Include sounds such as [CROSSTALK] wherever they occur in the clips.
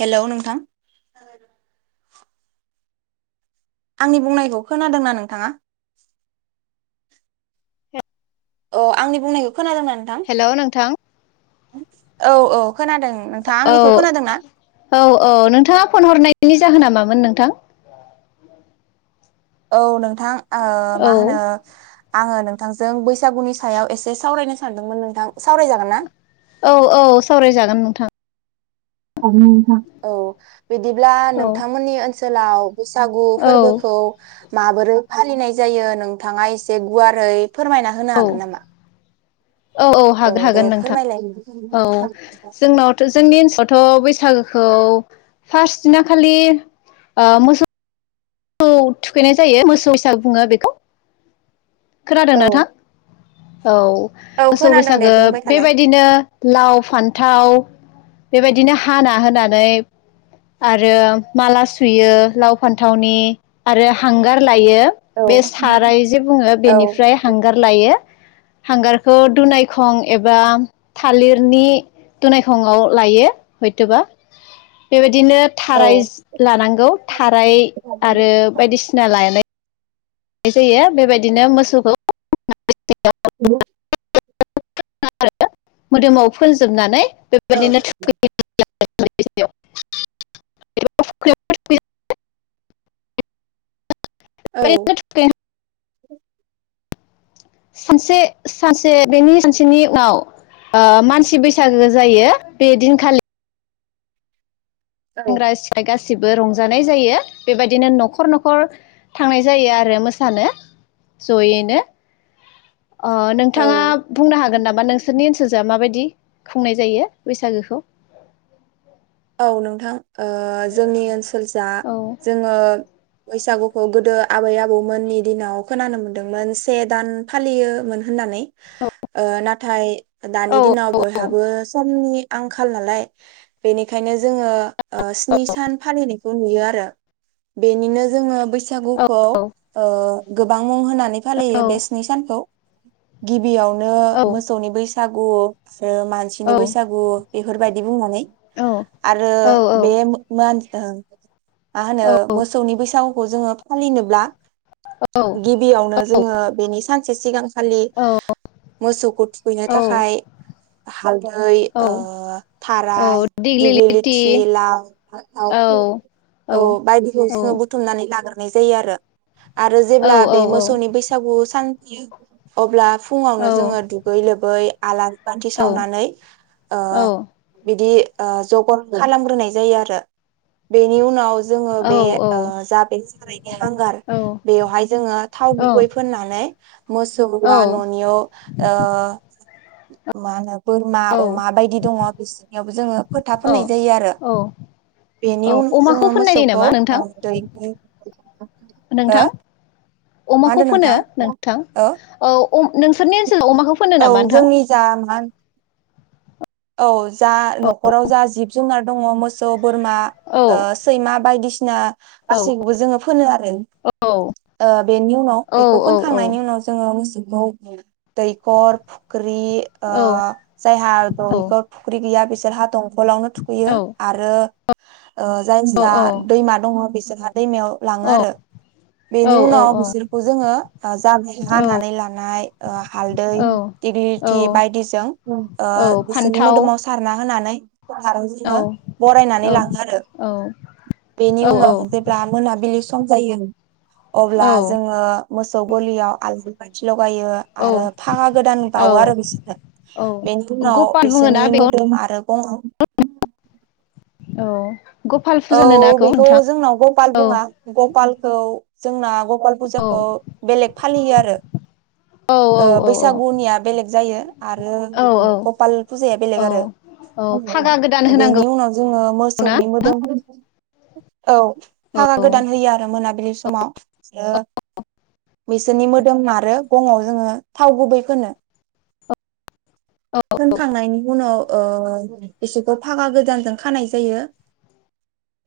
Hello नोंथां आंनि बुंनायखौ खोनादोंना नोंथाङा औ आंनि बुंनाय खोनादोंना नोथां हेलौ नोंथां औ औ खोनादों नोंथाङा औ आंनिखौ खोनादोंना औ औ नोंथाङा फन हरनाय बिनि जाहोना मामोन नोंथां औ नो थां ओ औ मा होनो आंङो नोंथांजों बैसागुनि सायाव एसे सावरायनो सानदोंमोन नोंथां सावरायजागोन ना औ औ सावरायजागोन नोंथां औ बिदिब्ला औ नोंथांमोननि ओ सोलाव बैसागु औ फोरबोखौ माबोरै फालिनाय जायो नोंथाङा एसे गुवारै फोरमायना होनो औ हागोन नामा औ औ हागोन दे हागोन नोंथां फोरमायलाय औ जोंनावथ जोंनि ओनसोल थ बैसागोखौ फार्स्ट दिना खालि ओ मोसौ थुखैनाय जायो मोसौ हिसाग बुंङो बेखौ खोनादों औ ना थां औ औ मोसौ खोनादों दे बैसागो बुंबाय थालाय बेबायदिनो लाव फान्थाव बेबायदिनो हाना होनानै आरो माला सुयो लाव फान्थावनि आरो हांगार दायो औ बे साराय जे बुंङो बेनिफ्राय औ हांगार लायो यो हांगारखौ दुनायखं एबा थालिरनि दुनायखंआव लायो हयत'बा बेबायदि दिनो औ थारायज लानांगौ थाराय आरो बायदिसिना लायनाय जायो बेबायदिनो मोसौखौ [UNINTELLIGIBLE] आरो मोदोमाव फोजोबनानै [UNINTELLIGIBLE] [UNINTELLIGIBLE] [UNINTELLIGIBLE] औ सानसे सानसे बेनि सानसेनि उनाव ओ मानसि बैसागो जायो बे दिनखालि औ सेंग्रा सिख्ला गास सिबो रंजानाय जायो बेबायदिनो न'खर न'खर थांनाय जायो आरो मोसानो जयैनो अ नोंथाङा औ बुंनो हागोन नामा नोंसोरनि ओनसोलजो माबायदि? खुंनाय जायो बैसागोखौ औ नोंथां ओ जोंनि ओनसोलजा औ जोङो बैसागुखौ गोदो आबै आबौमोननि दिनाव खोनानो मोनदोंमोन से दान फालियोमोन होननानै ओ नाथाय औ दानि दिनाव बयहाबो समनि आंखाल नालाय बेनि खायनो जोङो ओ‌ स्नि सान फालिनाय खौ नुयो आरो बेनिनो जोङो बै औ बैसागुखौ ओ गोबां मुं होनानै औ फालियो बे स्नि सानखौ। गिब बियावनो औ मोसौनि बैस सागु आरो औ मानसिनि बैसागु बेफोरबायदि बुंनानै आरो बे मो-मानस ओं मा होनो मोसौनि बैसागुखौ जोङो फ फालिनोब्ला गिबियावनो जोङो बेनि सानसे सिगांखालि मोसौखौ थुखैनो औ थाखाय हालदै औ ओ थाराय औ दिग्लि लिथि, दिग्लिलिथि लाव, फान्थाव औ औ बायदिखौ औ जोङो बुथुमनानै लाग्रोनाय जायो आरो। आरो औ जेब्ला बे मोसौनि बैसागु सान अब्ला फुङावनो जोङो दुगै लोबै आलारि बान्थि सावनानै ओ औ बिदि ओ जगल खालामग्रोनाय जायो आरो बेनि उनाव जोङो बे ओ जा बे सारायनि हांगार, बेवहाय जोङो थाव गुबै फोननानै मोसौ बा ननियाव ओ मा होनो बोरमा अमा बायदि दङ बिसोरनियावबो जोङो फोथा औ फोननाय जायो आरो, औ बेनि उनाव अमाखौ जोङो फोननाय जायो मोसौखौ नामा नोंथां ओ दै नोंथां हो? अमाखौ होनदों फोनो नोंथाङा नोंथां? औ औ नोंसोरनि ओनसोलाव अमाखो फोनो औ नामा नोंथां? जोंनि [UNINTELLIGIBLE] औ जा न'खराव जा जिब जुनार दङ मोस सौ बोरमा औ ओ सैमा बायदिसि ना औ गासैखौबो जोङो फोनो आरो औ ओ बेनि उनाव औ बेखौ औ फोनखांनायनि उनाव जोङो मोस [UNINTELLIGIBLE] दैखर फुख ख्रि ओ औ जायहा औ दंक फुख्रि गैया बिस हा दं खलावनो औ थुखैयो आरो ओ जाय जा दैमा दङ बिसोर दैमायाव लाङो आरो, बेनि उनाव बिसोरखौ जोङो ओ जाग हानानै लानाय हालदै औ औ दिग्लिथि बायदिजों। अ औ बिसोरनि फान्थाव मोदोमाव सारना होनानै सारो औ जोङो बरायनानै लाङो आरो औ बेनि औ औ उनाव जेब्ला मोनाबिलि सम जायो। अब्ला औ जोङो मोसौ गलियाव [UNINTELLIGIBLE] गायो आरो औ फागा गोदान बावो औ आरो। बिसोरनो औ बेनि उनाव गपाल बिसोरनि बुङोना बेखौ मोदोम आरो गंङाव औ गपाल औ फुजा होनोना बेखौ नोंथां जोंनाव गपाल औ बुंङा गपालखौ जोंनाव गपाल फुजाखौ औ बेलेक फालियो आरो औ ओ औ बैसागुनिया बेलेग जायो आरो औ औ गपाल फुजाया बेलेग आरो औ औ फागा गोदान होनांगौ बेनि उनाव जोंङो ना मोसौनि मोदोम [INAUDIBLE] औ औ फखगा औ गोदान होयो आरो मोनाबिलि समाव ओ बिसोरनि मोदोम आरो गंङाव जोंङो थाव गुबै फोनो औ फोनखांनायनि उनाव ओ एसे ओ फागा गोदानजों खानाय जायो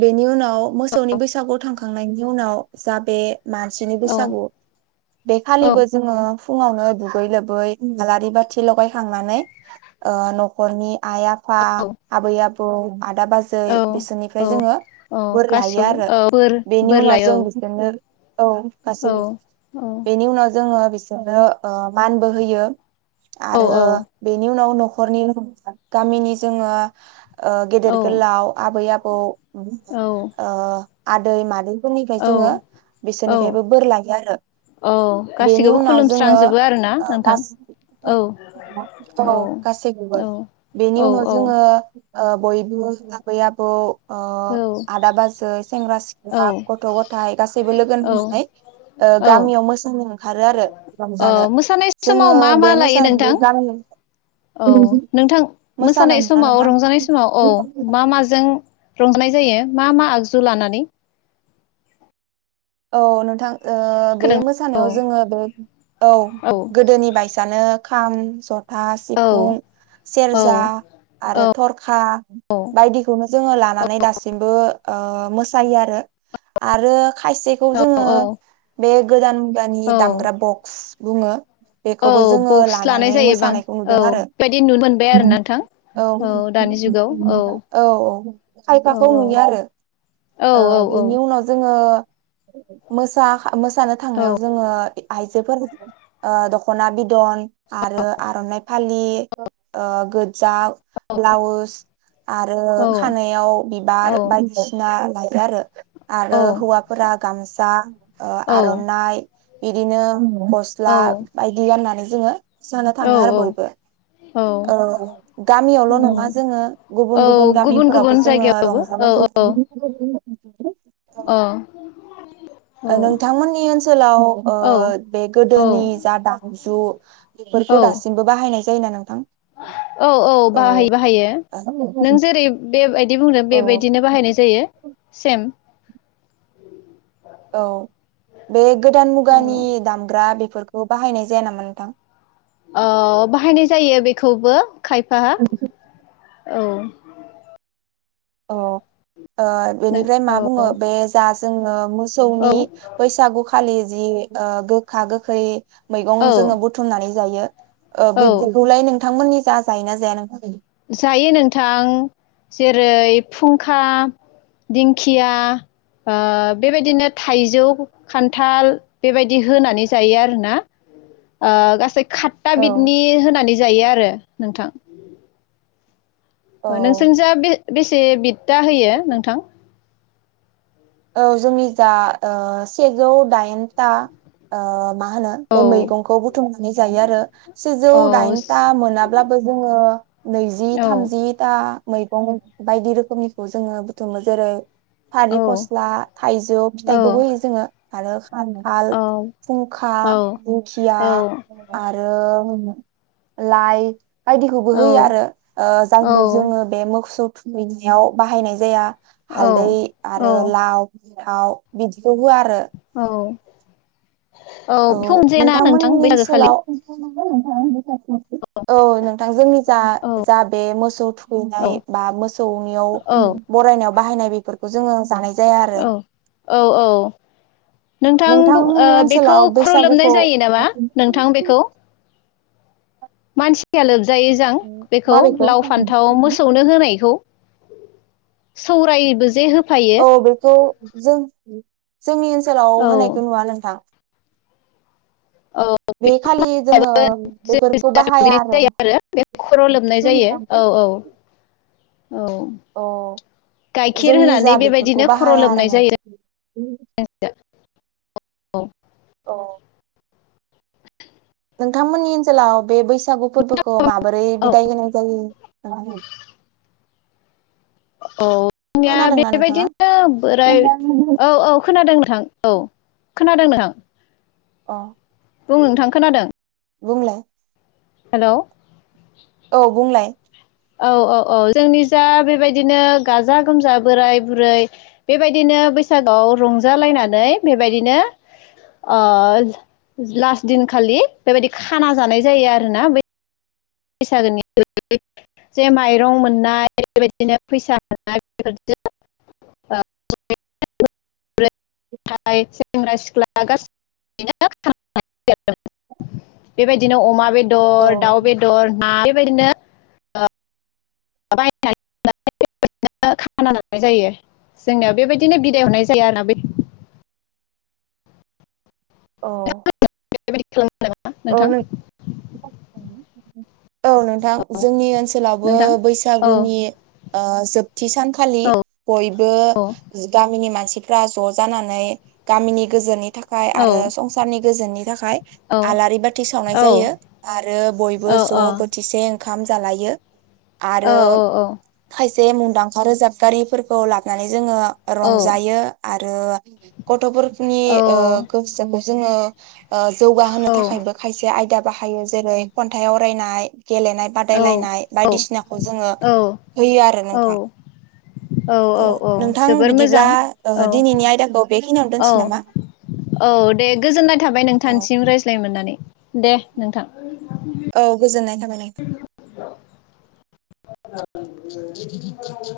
बेनि उनाव आव मोसौनि बैसागु थांखांनायनि उनाव जाबे मानसिनि बैसागु बे औ खालिबो जोंङो फुंङावनो दुगै लोबै आलारि बाथि लगायखांनानै ओ नखरनि आइ आफा आबै आबौ [UNINTELLIGIBLE] आदा बाजै औ बिसोरनिफ्राय जोंयो औ बोर लायो गासिखौबो आरो औ बोर बेनि बोर उनाव लायो जों बिदिनो औ औ गासैबो औ बेनि उनाव जोंङो बिसोरो मानबो होयो औ आरो बेनि उनाव नख नखरनि गामिनि जोंङो ओ गेदेर गोलाव आबै आबौ औ [INAUDIBLE] औ ओ आदै मादै फोरनिफ्राय जोंङो औ औ बिसोरनिफ्रायबो बोर लायो आरो औ बेनि गासैखौबो उनाव जोंङो खुलुमस्रांजोबो आरोना नोंथां गासै औ [UNINTELLIGIBLE] औ गासैखौबोन बेनि औ उनाव औ जोंङो ओ बयबो आबै आबौ ओ औ आदा बाजै सेंग्रा सिख्ला औ गथ गथायाइ गासैबो लोगो औ नांनानै औ गामियाव मोसानो ओंखारो आरो रंजानो औ मोसानाय समाव जोंङो मा मा बे लायो नोंथां मोसानाय गामि औ नोंथां मोसानाय ना समाव नोंथां रंजानाय समाव औ मा माजों रंजानाय जायो मा मा आगजु लानानै औ नोंथां ओ बे खोदों औ मोसानायाव जोङो बे औ गोदोनि बाइसआनो खाम जट [UNINTELLIGIBLE] सिफुं औ सेरजा आरो थरखा बायदिखौनो जोङो लानानै दासिमबो ओ मोसायो आरो आरो खायसे खौ औ जोङो बे गोदान मुगानि औ दामग्रा बक्स बुङो । बेखौबो औ जोङो बक्स लानाय लानानै जायो बां मोसानायखौ औ नुदों आरो बेबायदि नुनो मोनबाय आरो नोंथां औ औ औ औ खायफाखौ नुयो औ आरो औ ओ बेनि उनाव जोङो मोसा मोसानो औ थांनायाव जोङो [UNINTELLIGIBLE] ओ दखना बिदन आरो आर'नाइ फालि ओ गो जा ब्लाउस आरो औ खानाय औ गारो आरो औ हौवा गामसा ओ औ आर'नाइ बिदिनो गस्ला बायदि गाननानै जोङो जानो थाङो आरो बयबो औ गामियावल' औ नङा जोङो औ गुबुन गुबुन गामिफोरावबो गुबुन जोङो जायगायावबो रंजा बाजा थाङो। [INAUDIBLE] ओ अ ओ नोंथांमोननि ओनसोलाव ओ औ बे गोदोनि जा दामजु [INAUDIBLE] औ बेफोरखौ दासिमबो बाहायनायज जायोना नोंथां? औ औ बाहायो बाहायो नों जेरै बेबायद बिदि बुंदों औ बेबायदिनो बाहायनाय जायो सेम [INAUDIBLE] औ बे गोदान औ मुगानि दामग्रा बेफोरखौ बाहायनाय जाया नामा नोंथां? अ बाहायनाय जायो बेखौबो खायफा औ अ ओ नों बेनिफ्राय मा बुङो औ बे जाज जोङो मोस औ मोसौनि बैसागु खालि जि ओ गोखा गोखै मैगं औ जोङो बुथुमनानै जायो। ओ औ बिबदिखौलाय नों नोंथांमोननि जा जायोना जाया नों [UNINTELLIGIBLE] खै जायो नोंथां जेरै फुंखा, दिंखिया ओ बेबायदिनो थाइजौ, खान्थाल बेबायदि होनानै जायो आरोना ओ गासै खाट्टा औ बिदनि होनानै जायो आरो। नोंथां औ नोंसोरनि जा बे बेसे बिट दा होयो नोंथां? औ जोंनि जा ओ सेजौ दाइनथा मा होनो औ बे मैगंखौ बुथुमनानै जायो आरो सेजौ औ दाइनथा मोनाब्लाबो जोङो नैजि औ थामजिथा मैगं बायदि रोखोमनिखौ जोङो बुथुमो जेरै फारि औ फस [UNINTELLIGIBLE] थाइजौ औ फिथाइखौबो होयो जोङो। आरो खान्थाल, औ खुंखा, औ दिंखिया आरो लाय बायदिखौबो होयो आरो ओ जायखौ जोङो बे मोसौ थुखैनायाव बाहायनाय जाया औ हालदै औ आरो लाव फान्थाव बिदि [UNINTELLIGIBLE] होआ आरो औ औ बेखौ मोनजायाना नोंथां नोंथांमोननि बैसागोखालि ओनसोलाव [UNINTELLIGIBLE] औ नोंथां जोंनि जा औ जा बे मोसौ औ थुखैनाय बा मोसौनियाव औ बरायना [UNINTELLIGIBLE] बाहायनाय बेफोरखौ जोङो जानाय जाया आरो औ औ औ नोंथां नोंथांमोननि बेखौ ओनसोलाव ख्रुलोबनाय बैसागुखौ जायो नामा नोंथां बेखौ मानसिया लोबजायो जायो जों बेखौ लाव फान्थाव माबेखौ मोसौनो होनायखौ सौरायबो जे हो औ बेखौ जों उम जोंनि ओनसोलाव औ होनायखौ नुवा नोंथां औ बे खालि जोङो बेफोरखौ बाहाया दुगैनाय जायो आरो बेफोरखौ खर' लोबनाय जायो औ औ औ अ गाइखेर जोंनि होनानै जा बेफोरखौ बेबायदिनो खर' बाहाया आरो नोंथां औ औ औ। नोंथांमोननि ओनसोलाव बे बैसाग बैसागु फोरबोखौ माबोरै औ बिदाय होनाय जायो? औ। आंनिया खोनादोंना नोंथाङा बेबायदिनो बोराय औ औ खोनादों नोंथां। औ खोनादों नोंथां। अ। बुं नोंथां खोनादों। बुंलाय हेल'। औ बुंलाय। औ औ औ जोंनि जा बेबायदिनो गाजा गोमजा बो बैसागोनि जे माइरं मोननाय [UNINTELLIGIBLE] औ दर दाव बेदर बेबायदिनो ओ बायनानै खाना जानाय जायो जोंनियाव बेबायदिनो बिदाय हरनाय जायो आरोना बे औ। बेबायदि खालामो औ नोंथां नोंथ औ नोंथां जोंनि ओनसोलावबो नोंथां औ बैसागुनि ओ जोबथि सानखालि औ बयबो औ गामिनि मानसि फ्रा ज' जानानै गामिनि गोजोननि थाखाय औ आरो संसारनि गोजोननि थाखाय औ आलारि बाथि सावनाय औ जायो आरो बयबो औ ज' बोथिसे ओंखाम जालायो। आरो खाय से मुंदांखा रोजाबगारिफोरखौ लाबनानै जोङो औ रंजायो आरो गथ'फोरनि ओ गोसो जोङो ओ जौगाहोनो नो औ थाखायबो खायसे आयदा बाहायो जेरै खन्थाइ आवरायनाय गेलेनाय औ बादायलायनाय बायदिसिनाखौ जोङो औ होयो आरो औ नोंथां औ नोंथां बिदिब्ला ओ औ दिनैनि आयदाखौ बेखिनियावनो औ दोनसै नामा औ दे गोजोननाय थाबाय औ । नोंथांनिसिम रायज्लाय मोननानै दे नोंथां। औ गोजोननाय था [UNINTELLIGIBLE] [INAUDIBLE]